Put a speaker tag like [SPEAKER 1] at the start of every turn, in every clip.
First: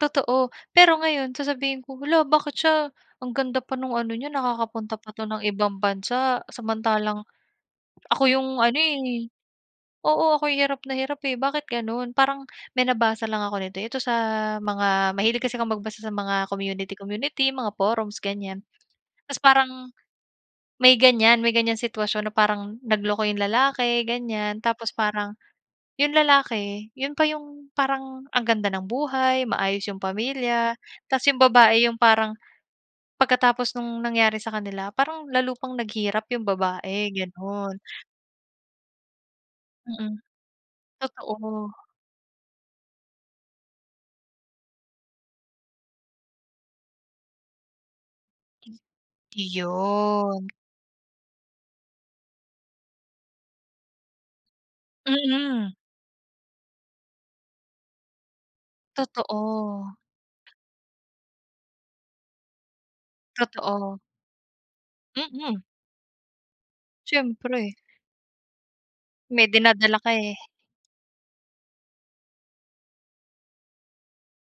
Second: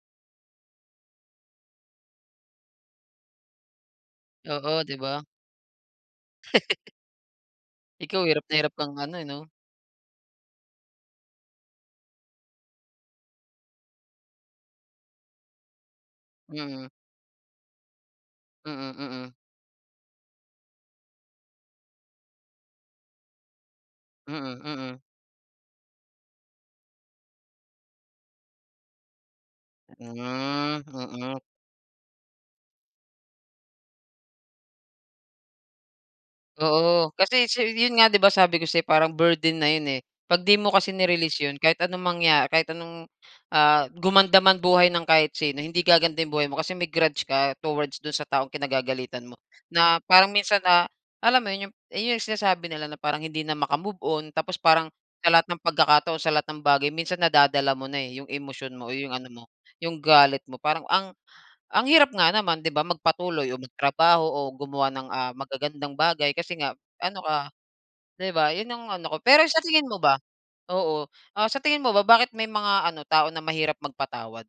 [SPEAKER 1] Totoo, pero ngayon sasabihin ko, hala bakit siya ang ganda pa nung ano niya
[SPEAKER 2] Oo, 'di
[SPEAKER 1] nakakapunta pa 'to
[SPEAKER 2] ba.
[SPEAKER 1] ng ibang bansa. Samantalang ako
[SPEAKER 2] Ikaw hirap
[SPEAKER 1] 'yong
[SPEAKER 2] na
[SPEAKER 1] ano
[SPEAKER 2] hirap kang ano
[SPEAKER 1] eh.
[SPEAKER 2] 'no.
[SPEAKER 1] Oo, ako yung hirap na hirap eh bakit gano'n. Parang may nabasa lang ako nito ito sa mga mahilig kasi kong magbasa sa mga
[SPEAKER 2] Mm.
[SPEAKER 1] community-community, mga forums ganyan.
[SPEAKER 2] Mm, mm.
[SPEAKER 1] Tas parang may ganyan may ganyan sitwasyon na parang nagloko yung lalaki ganyan.
[SPEAKER 2] Mm,
[SPEAKER 1] Tapos
[SPEAKER 2] mm.
[SPEAKER 1] parang yung lalaki, yun pa yung parang ang ganda ng buhay maayos yung
[SPEAKER 2] Hmm,
[SPEAKER 1] pamilya tas yung
[SPEAKER 2] mm.
[SPEAKER 1] babae yung parang pagkatapos nung nangyari sa kanila parang lalo pang naghirap yung babae,
[SPEAKER 2] Oo, kasi si
[SPEAKER 1] gano'n.
[SPEAKER 2] yun nga 'di ba sabi ko sa'yo kasi parang burden na yun eh,
[SPEAKER 1] Mm.
[SPEAKER 2] 'pag di mo kasi ni-release yun
[SPEAKER 1] Totoo.
[SPEAKER 2] kahit anong mangya kahit anong, ah, gumanda man buhay ng kahit sino, hindi gaganda yung buhay mo, kasi may grudge ka towards dun sa taong kinagagalitan mo na parang minsan, ah, alam mo yun sinasabi nila na parang hindi na maka-move on. Tapos parang sa lahat ng
[SPEAKER 1] Mm.
[SPEAKER 2] pagkakataon sa lahat ng bagay minsan nadadala mo na eh, yung emosyon mo o 'yong ano mo,
[SPEAKER 1] Totoo.
[SPEAKER 2] yung galit mo. Parang ang ang hirap nga naman 'di ba magpatuloy o
[SPEAKER 1] Totoo.
[SPEAKER 2] magtrabaho o gumawa ng, ah,
[SPEAKER 1] Mm.
[SPEAKER 2] magagandang bagay. Kasi nga ano
[SPEAKER 1] Siyempre.
[SPEAKER 2] ka,'di ba, yun ang ano ko. Pero
[SPEAKER 1] May
[SPEAKER 2] sa tingin
[SPEAKER 1] dinadala
[SPEAKER 2] mo
[SPEAKER 1] ka
[SPEAKER 2] ba,
[SPEAKER 1] eh.
[SPEAKER 2] oo, ah, sa tingin mo ba bakit may mga ano, tao na mahirap magpatawad?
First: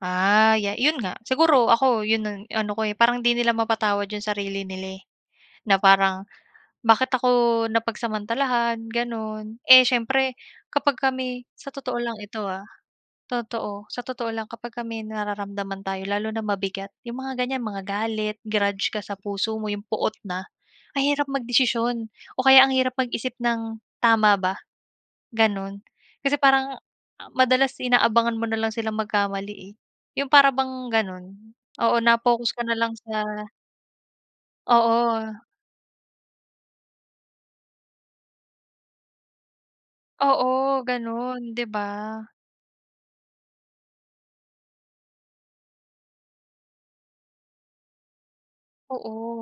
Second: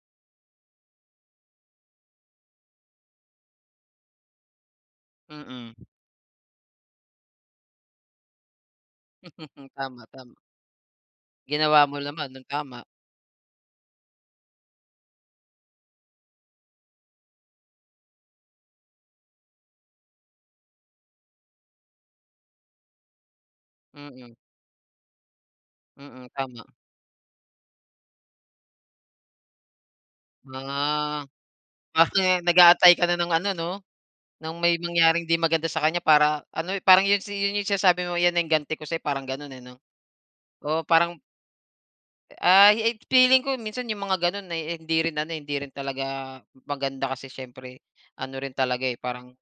[SPEAKER 1] Ah, ya 'yon nga siguro ako 'yon ang ano ko eh, parang 'di nila mapatawad 'yong sarili nila eh,
[SPEAKER 2] Mm.
[SPEAKER 1] na parang bakit ako napagsamantalahan gano'n.
[SPEAKER 2] Mm,
[SPEAKER 1] Eh
[SPEAKER 2] tama,
[SPEAKER 1] siyempre,
[SPEAKER 2] tama.
[SPEAKER 1] kapag kami sa
[SPEAKER 2] Ginawa
[SPEAKER 1] totoo
[SPEAKER 2] mo
[SPEAKER 1] lang
[SPEAKER 2] naman
[SPEAKER 1] ito,
[SPEAKER 2] ng
[SPEAKER 1] ah,
[SPEAKER 2] tama.
[SPEAKER 1] totoo, sa totoo lang kapagka may nararamdaman tayo lalo na mabigat, 'yong mga ganyan mga galit, grudge ka sa puso mo, 'yong poot na ang hirap magdesisyon o kaya ang hirap mag-isip ng
[SPEAKER 2] Mm.
[SPEAKER 1] tama ba, ganun.
[SPEAKER 2] Mm,
[SPEAKER 1] Kasi
[SPEAKER 2] tama.
[SPEAKER 1] parang madalas inaabangan mo na lang silang magkamali eh. Yung para bang
[SPEAKER 2] Ah,
[SPEAKER 1] ganun, oo,
[SPEAKER 2] after nun
[SPEAKER 1] na-focus ka na lang
[SPEAKER 2] nag-aantay ka na
[SPEAKER 1] sa
[SPEAKER 2] ng ano 'no, nang may mangyaring
[SPEAKER 1] Oo.
[SPEAKER 2] 'di maganda sa kanya para ano parang yun si yun yung sinasabi mo yan na yang ganti ko sa'yo parang ganun eh 'no.
[SPEAKER 1] Oo,
[SPEAKER 2] Oo parang
[SPEAKER 1] gano'n, 'di ba.
[SPEAKER 2] Ay eh, feeling ko minsan yung mga ganon ay hindi rin ano hindi rin talaga maganda kasi siyempre ano rin talaga eh,
[SPEAKER 1] Oo
[SPEAKER 2] parang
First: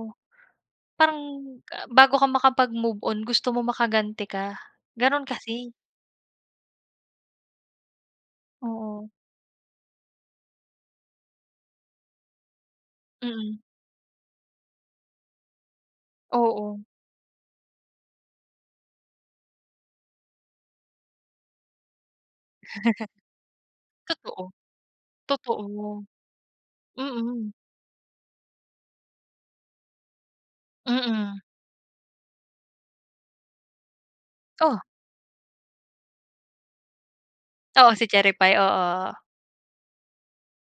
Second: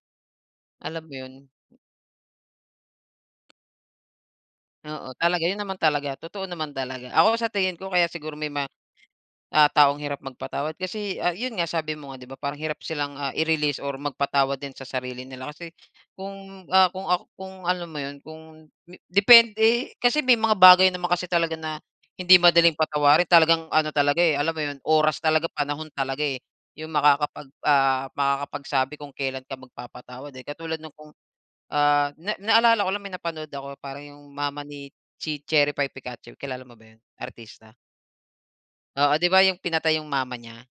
[SPEAKER 2] alam mo
[SPEAKER 1] parang
[SPEAKER 2] yun.
[SPEAKER 1] bago ka makapag-move on gusto mong makaganti ka,
[SPEAKER 2] Oo,
[SPEAKER 1] ganun
[SPEAKER 2] talaga yun
[SPEAKER 1] kasi.
[SPEAKER 2] naman talaga totoo naman talaga. Ako sa tingin ko kaya siguro may mga,
[SPEAKER 1] Oo.
[SPEAKER 2] ah, taong hirap magpatawad kasi, ah, yun nga sabi mo nga 'di ba parang hirap silang, ah,
[SPEAKER 1] Mm.
[SPEAKER 2] i-release or magpatawad din sa sarili nila kasi kung,
[SPEAKER 1] Oo.
[SPEAKER 2] ah, kung, ak kung alam mo yun, kung depende. Kasi may mga bagay naman kasi talaga na hindi madaling patawarin talagang ano talaga eh,
[SPEAKER 1] Totoo,
[SPEAKER 2] alam mo yun, oras talaga panahon
[SPEAKER 1] totoo.
[SPEAKER 2] talaga eh, yung makakapag
[SPEAKER 1] Mm.
[SPEAKER 2] ah makakapagsabi kung kailan ka magpapatawad eh. Katulad ng kung,
[SPEAKER 1] Mm.
[SPEAKER 2] ah, na naalala ko lang may napanood ako parang yung mama
[SPEAKER 1] Oh.
[SPEAKER 2] ni chi Cherry Pie Picache kilala mo ba yun, artista?
[SPEAKER 1] Oo si Cherry Pie,
[SPEAKER 2] Oo,
[SPEAKER 1] oo.
[SPEAKER 2] 'di ba yung pinatay yung mama niya.